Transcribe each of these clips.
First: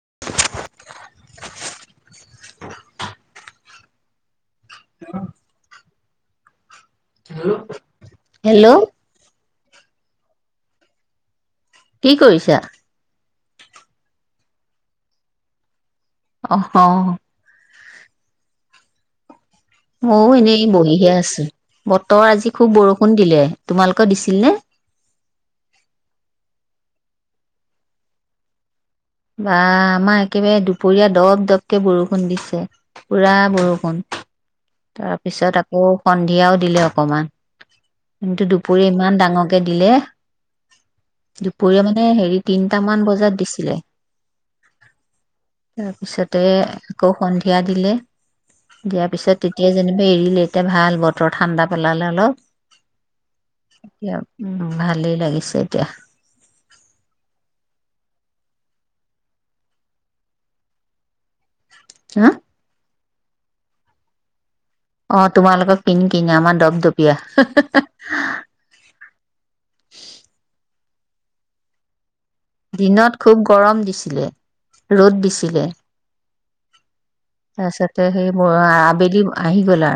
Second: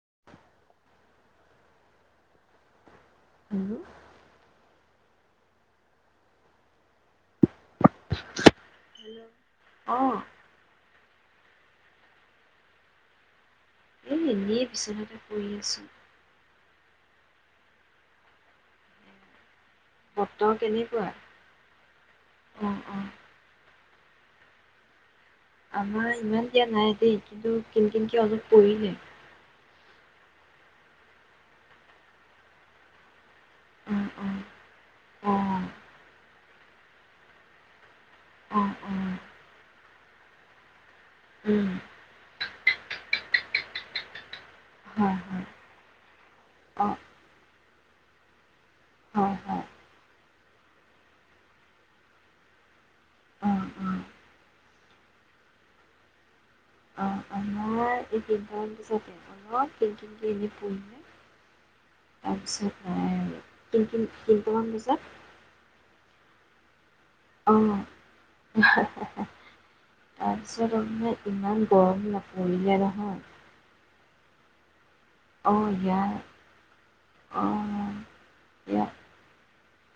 [unintelligible] আৰু hello hello hello অঁঃ কি কৰিছা? এই এনেই বিচনাতে পৰি আছোঁ। অঃ অ'। মইও বতৰ এনেই কেনেকুৱা? বহিহে আছো। বতৰ আজি খুব অ', অ'। বৰষুণ দিলে। তোমালোকৰ দিছিল নে? আমাৰ ইমান দিয়া নাই দেই। কিন্তু, কিনকিনকে অলপ পৰিলে বা, আমাৰ একেবাৰে দুপৰীয়া, দপ-দপকে বৰষুণ দিছে। পুৰা বৰষুণ। অ', অ'। তাৰ পিছত, অ', আকৌ সন্ধ সেয়াও দিলে, অকণমান। কিন্তু অ', দুপৰীয়া অ'। ইমান ডাঙৰকৈ দিলে। উম। দুপৰীয়া, মানে, হেৰি, তিনিটামান বজাত দিছিলে। হয়, হয়। তাৰ পিছতে, অঁ আকৌ সন্ধিয়া দিলে। দিয়াৰ হয়, পিছত, হয়। তেতিয়া যেনিবা এৰিলে। এতিয়া ভাল বতৰ। ঠাণ্ডা পেলালে অলপ, অ', অ', এতিয়া। উম, ভালেই লাগিছে এতিয়া। অ', আমাৰ এই তিনটামান পিছতে অলপ কিনকিনকে এনে হা পৰিলে আচ্ছা। কিন কিন কিন অ', তোমালোকৰ কিনকিন, আমাৰ দপদপ অ', তাৰপিছত মানে, ইমান গৰম নাপায় দিনত খুব গৰম দিছিলে। ৰ'দ দিছিলে, অ', ইয়াৰ তাৰ অ', পিছতে, সেই ইয়াত আবেলি আহি গ'লা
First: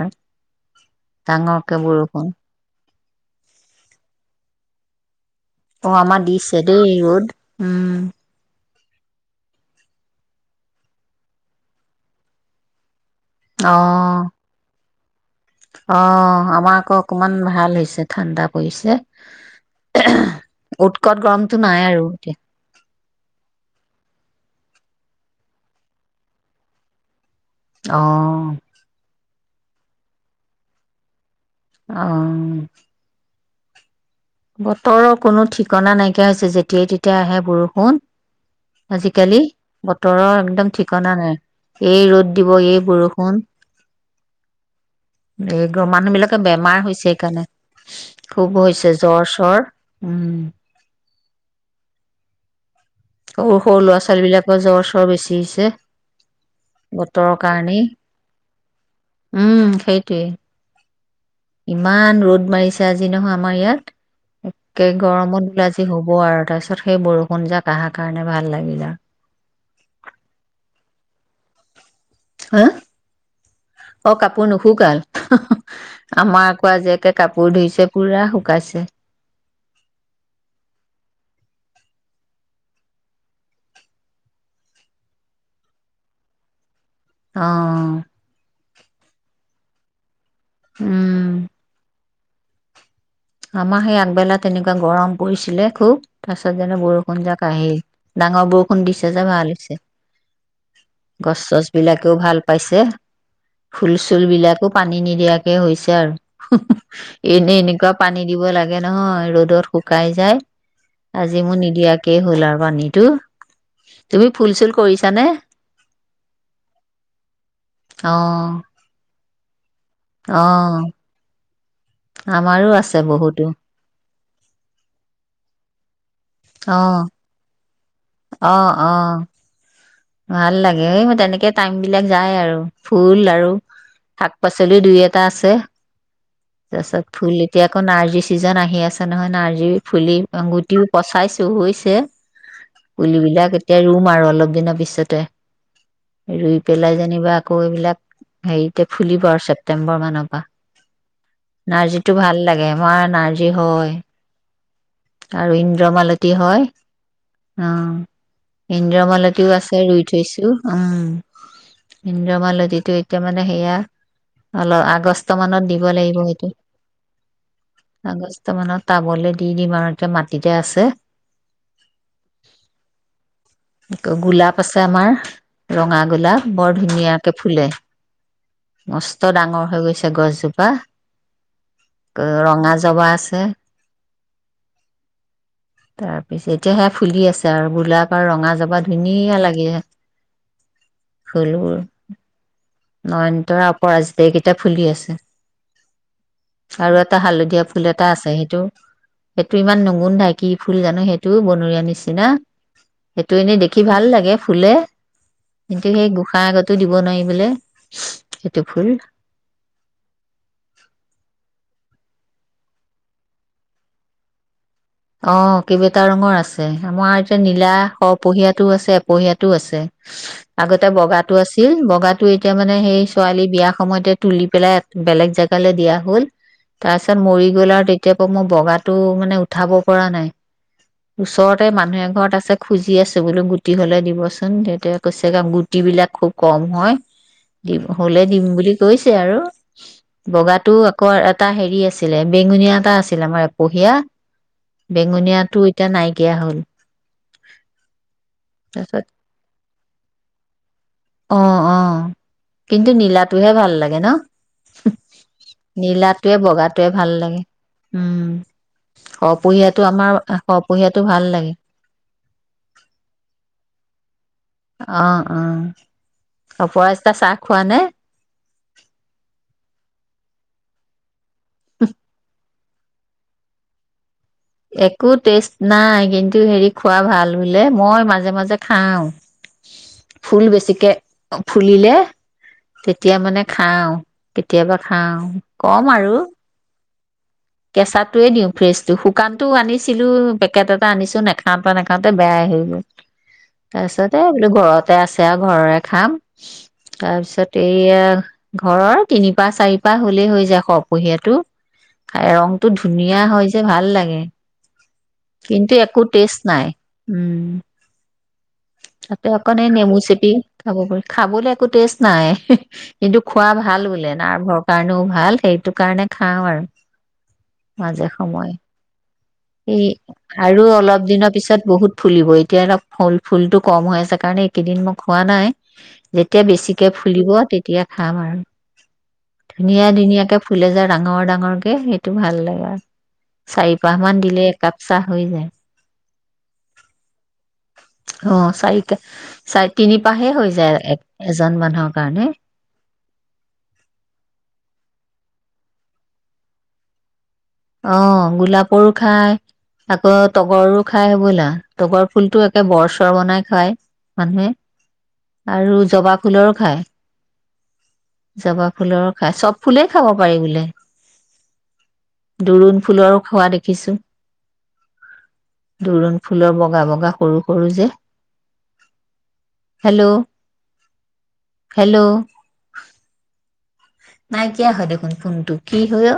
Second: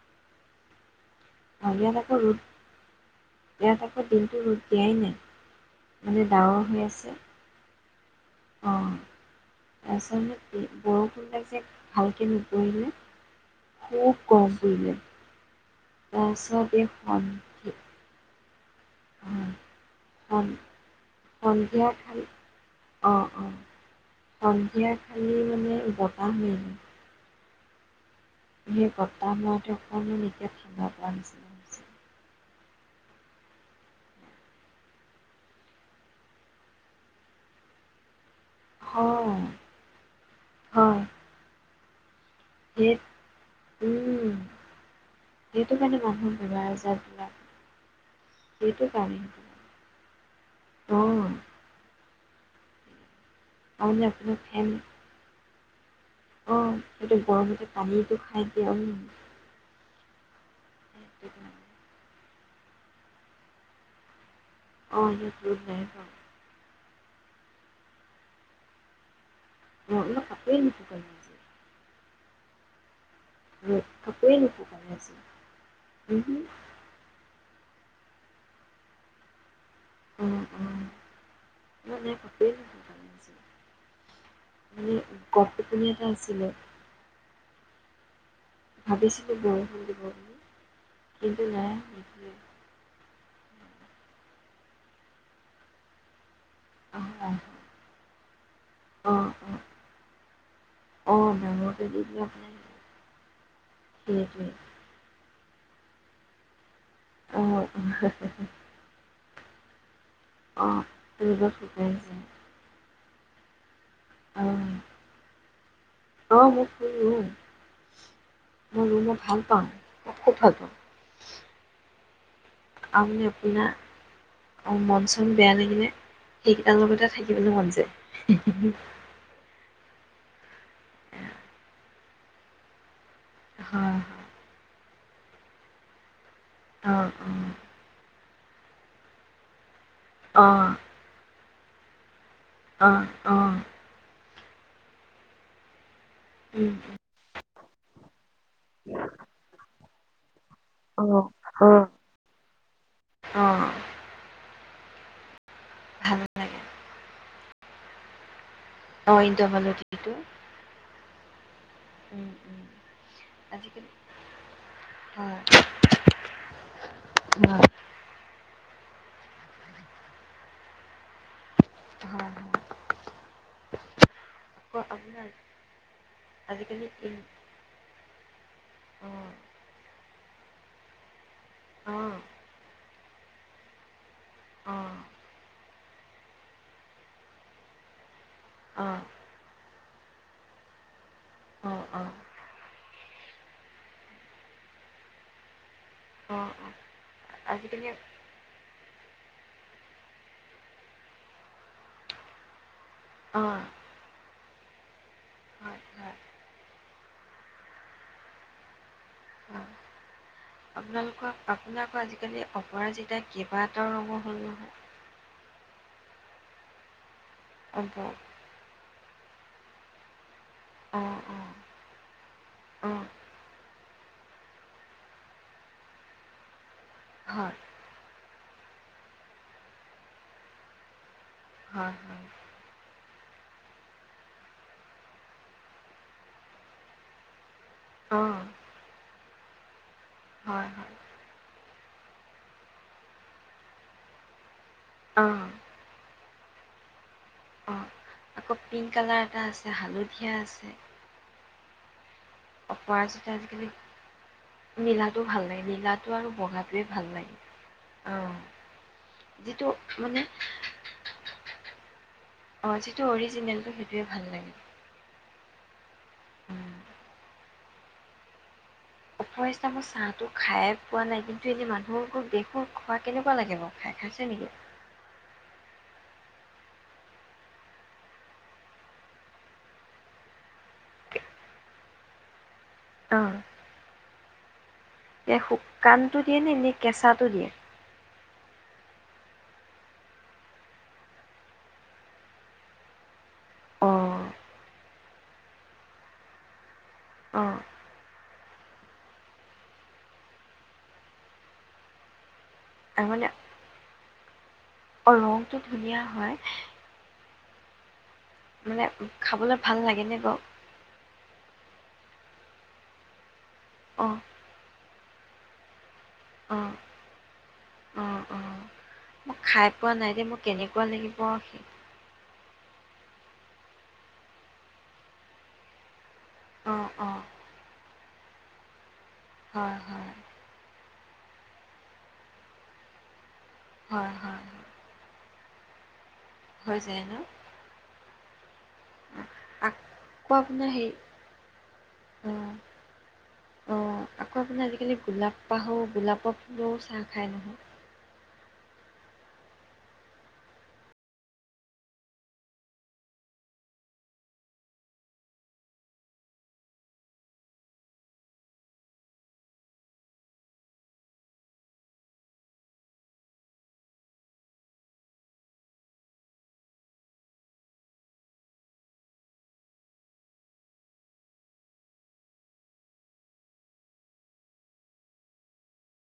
ডাঙৰকে ইয়াত আকৌ ৰ'দ বৰষুণ। অ', ইয়াত আকৌ দিনটো ৰ'দ দিয়াই নাই। অ', মানে আমাৰ ডাৱৰ দিছে দেই, ৰ'দ, উম। অ', তাৰ পিছত, সেইটোৱেই বৰষুণজাক যে, ভালকে নপৰিলে। অ খুব কম [unintelligible] অ', আমাৰ আকৌ অকণমান সন্ধি ভাল হৈছে, ঠাণ্ডা পৰিছে। অ', সন উৎকট গৰমটো নাই সন্ধিয়া আৰু খালি এ অঁ অঁ সন্ধিয়া খালি, মানে, বতাহ মাৰিলে অ সেই বতাহ মাৰা অকণমানকে ঠাণ্ডা পৰা হৈছে অ'। বতৰৰ কোনো ঠিকনা নাইকিয়া হৈছে। যেতিয়াই-তেতিয়াই আহে বৰষুণ আজিকালি, হয় বতৰৰ একদম হয় ঠিকনা নাই। এই ৰ'দ দিব। এই সেই বৰষুণ, উম এই সেইটো কাৰণে মানুহৰ মানুহবিলাকে বেমাৰ হৈছে। আজাৰবিলাক সেইকাৰণে, খুব সেইটো হৈছে কাৰণে সেইটো জ্বৰ-চ্বৰ। উম। কাৰণে অঁ সৰু-সৰু তাৰমানে ল'ৰা-ছোৱালীবিলাকৰ জ্বৰ-চ্বৰ বেছি হৈছে অ সিহটো বতৰৰ গৰমতে কাৰণেই পানীটো খাই এ তে সেইটো কাৰণে ইমান ৰ'দ মাৰিছে আজি নহয় আমাৰ ইয়াত একে অঁ ইয়াত গৰমত ৰ'দ দিল নাই আজি হ'ব বাৰু আৰু তাৰপিছত সেই বৰষুণ যাক অহাৰ কাৰণে ভাল লাগিল আৰু মন কাপ নক ক যে [inaudible] হা অ কাপোৰে কাপোৰ নুশুকালে নুশুকাই আজি আমাৰ অঁ আকৌ আজিএকে কাপোৰ কাপোৰ ধৰিছে পুৰা শুকাইছে উ উ ম এ কাপেই ম কপ টোপনী এটা আছিলে আহ ভাবিছিলো বৰষুণ দিব বুলি উম কিন্তু ন উম আমাৰ সেই আগবেলা তেনেকুৱা গৰম পৰিছিলে খুব তাৰপিছত যেনে অঁ বৰষুণ অঁ যাক আহিল ডাঙৰ বৰষুণ দিছে যে অঁ ভাল হৈছে অঁ গছ চছ ডাঙৰকৈ দি বিলাকেও দিলে ভাল আপোনাৰ পাইছে ফুল চুল সেইটোৱে বিলাকো পানী নিদিয়া াকে হৈছে আৰু হু হু এনেই এনেকাপ পানী অঁ দিব লাগে নহয় ৰ'দত শুকাই যায় অঁ আজি ৰ'দত মোৰ শুকাই নিদিয়াকে যায় হ'ল আৰু পানীত দুটো তুমি ফুল চুল অঁ কৰিছানে অঁ মোৰ ফুল ৰুওঁ আহ অ আহ আৰু মানে আপোনাৰ মন চন বেয়া লাগিলে সেইকেইটাৰ লগতে থাকিবলৈ মন যায় আহ আহ ভাল লাগে এই ম তেনেকে টাইম বিলাক যায় আৰু ফুল আৰু হয়। শাক পাচলি দুই এট এটা আছে তছত অ', ফুলতিয়াখন আজি ছিজন আহি আছে নহয় নাৰ্জিৰ। ফুলি অ', অ', গুটিও পাইছে। টো হৈছে। অ', পুলিবিলাক অ', এতিয়া ৰুম আৰু অলপ। দিন বিছ। যাতে ৰুই উম, পেলাই উম। যেনিবা। আকৌ এইবিলাক। হেৰি এয়া ফুলিব আৰু ছেপ্তেম্বৰ মান। নবা। অ', অ'। নাৰ্জীটো ভাল লাগে মাৰ নাৰ্জী অ', হয়। আৰু ভাল ইন্দ্ৰমালতী লাগে হয়। অহ। অ', ইন্দ্ৰমালতীও আছে ৰুই ইন্দ্ৰমালতীটো থৈছো। উম উম, উম। ইন্দ্ৰমালতীটো এতিয়া মানে সেয়া আজিকালি অলপ আগষ্ট হয়, মানত দিব লাগিব সেইটো হয়, আগষ্ট মানত। তব দি। দিম আৰু এতিয়া মাটিতে আছে। হ [unintelligible] তৌ গোলাপ আছে আমাৰ ৰঙা গোলাপ বৰ আজিকালি এই ধুনীয়াকে ফুলে অ', নষ্ট ডাঙৰ হৈ গৈছে গছজোপ। বা। অ', ৰঙা জবা আছে। তেএ অহঁ তাৰ পিছত এতিয়া সে ফুলি আছে আৰু গোলাপ। তাৰ ৰঙা জাবা অ', ধুনীয়া লাগিছে। খেলো। অ', নয়নতৰ অপৰাজিতা এই কেইটা ফুলি আছে অ', অ', আৰু এটা হালধীয়া আজিকালি ফুল অ', এটা আছে সেইটো। সেইটো ইমান নগুন্ধাই কি ফুল জানো সেইটো বনৰীয়া নিচিনা সেইটো এনেই হয়, দেখি ভাল লাগে ফুলে। হয়। কিন্তু সেই অ', গোঁসাঁই আগতো দিব নোৱাৰি। বোলে সেইটো ফুল। আপোনালোকক আপোনাক। আজিকালি অপৰাজিতা কিবা এটাও ৰঙৰ হ'ল নহয়। অ কেইবটা ৰঙৰ আছে আমাৰ। নীলা নহয়। সৰহ পহীয়া টো আছে। এপহিয়াতো আছে। আগতে অঁ বগাটো অঁ আছিল বগাটো এতিয়া মানে অঁ সেই ছোৱালী বিয়া সময়তে তুলি পেলাই বেলেগ জেগালৈ দিয়া হ'ল। তাৰ পিছত মৰি হয় গ'ল আৰু তেতিয়া মোৰ বগাত টো মানে উঠাব পৰা নাই। ওচৰতে হয় মানুহে হয় ঘৰত আছে খুজি আছো ত বোলো গুটি হ'লে দিবচোন তেতিয়া কৈছে গুটি বিলাক খুব কম হয়। দিম। হ'লে অঁ দিম বুলি কৈছে আৰু [inaudible] হয় বগাতো হয় আকৌ এটা হেৰি আছে। আছিলে বেঙুনীয়া এটা আছিলে আমাৰ এপহিয়া। অঁ বেঙুনীয়াতটো এতিয়া নাইকিয়া দিয়া হ'ল। অঁ আকৌ পিংক তাৰপিছত কালাৰ এটা আছে, হালধীয়া আছে। অ অ'। কিন্তু অপৰাজিতা নীলাটোহে আজিকালি ভাল লাগে ন। নীলাটো ভাল লাগে নীলাটো আৰু নীলাটোৱে বগাটোৱে ভাল লাগে। উম। অঁ শ যিটো পুহিয়াতো আমাৰ মানে শপুহীয়াতো ভাল লাগে- [unintelligible] অঁ যিটো অৰিজিনেলটো সেইটোৱে ভাল লাগে অ' অ' উম। অপৰাজিতা চাহ খোৱা নে? অপৰাজিতা মই চাহ টো খাইয়ে পোৱা নাই। কিন্তু মানুহ বোৰক দেখো খোৱা। কেনেকুৱা লাগে বাৰু খাই খাই? একো টেষ্ট নাই। কিন্তু হেৰি, খোৱা ভাল বোলে। মই মাজে, মাজে খাওঁ। ফুল বেছিকে, অ, ফুলিলে! তেতিয়া অঁ মানে খাওঁ। কেতিয়াবা খাওঁ, এই কম আৰু। শুকানটো দিয়ে নে এনেই কেঁচাটো দিয়ে? কেঁচাটোৱে দিওঁ ফ্ৰেছটো। শুকানটোও আনিছিলোঁ, পেকেট এটা আনিছোঁ, নাখাওঁতে, নাখাওঁতে বেয়াই হৈ গ'ল। অঁ তাৰপিছতে বোলো ঘৰতে আছে আৰু ঘৰৰে খাম। তাৰপিছত অঁ এইয়া ঘৰৰ তিনিপাহ, চাৰিপাহ হ'লেই হৈ যায়! সৰহপহীয়াটো। খাই ৰং টো আৰু ধুনীয়া মানে হয় যে, ভাল লাগে। অঁ ৰংটো কিন্তু একো ধুনীয়া হয় টেষ্ট নাই উম উম মানে তাতে অকণ খাবলৈ এই ভাল নেমু লাগেনে চেপি বাৰু? খাব পাৰি খাবলৈ একো টেষ্ট নাই কিন্তু খোৱা ভাল বোলে অ', নাৰভৰ কাৰণেও ভাল ভাল সেইটো কাৰণে খাওঁ আৰু অ', মাজে অ', সময়ে অ', মই খাই স পোৱা নাই দেই, মোৰ আৰু কেনেকুৱা অলপ লাগিব দিনৰ পিছত সেই বহুত ফুল ফুলিব এতিয়া অলপ ফল ফুলটো কম হৈ আছে কাৰণে এইকেইদিন মই খোৱা নাই যেতিয়া বেছিকে অ', অ', ফুলিব তেতিয়া খাম আৰু হয়, ধুনীয়া হয়, ধুনীয়াকে ফুলে যাৰ ডঙৰ ডাঙ সেইটো ভাল লাগা চাৰিপাহ হয়, মান হয়, দিলে একাপ চাহ হৈ যায় হৈ যায় ন? আহ চাৰিটা অ', চাৰি তিনিপাহে আকৌ হৈ আপোনাৰ যায় হেৰি এ এজন মানুহৰ কাৰণে অ', অ', আকৌ আপোনাৰ আজিকালি গোলাপ পাহো গোলাপৰ ফুলেও চাহ খাই নহয় অ গোলাপৰো খায় আকৌ তগৰো খায় বোলা তগৰ ফুলতটো একে বৰ চৰ বনাই খায় মানুহে আৰু জবা ফুলৰো খায় জবা ফুলৰো খায় চব ফুলেই খাব পাৰি বোলে দোৰোণ ফুলৰো খোৱা দেখিছো দোৰোণ ফুলৰ বগা বগা সৰু সৰু যে হেলল' হেল্ল' নাইকিয়া হয় দেখোন ফোনটো কি হৈ অ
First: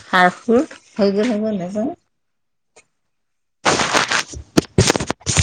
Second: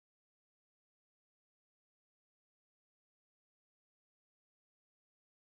সাৰ সুৰ হৈ গৈ হব নাজানো [unintelligible]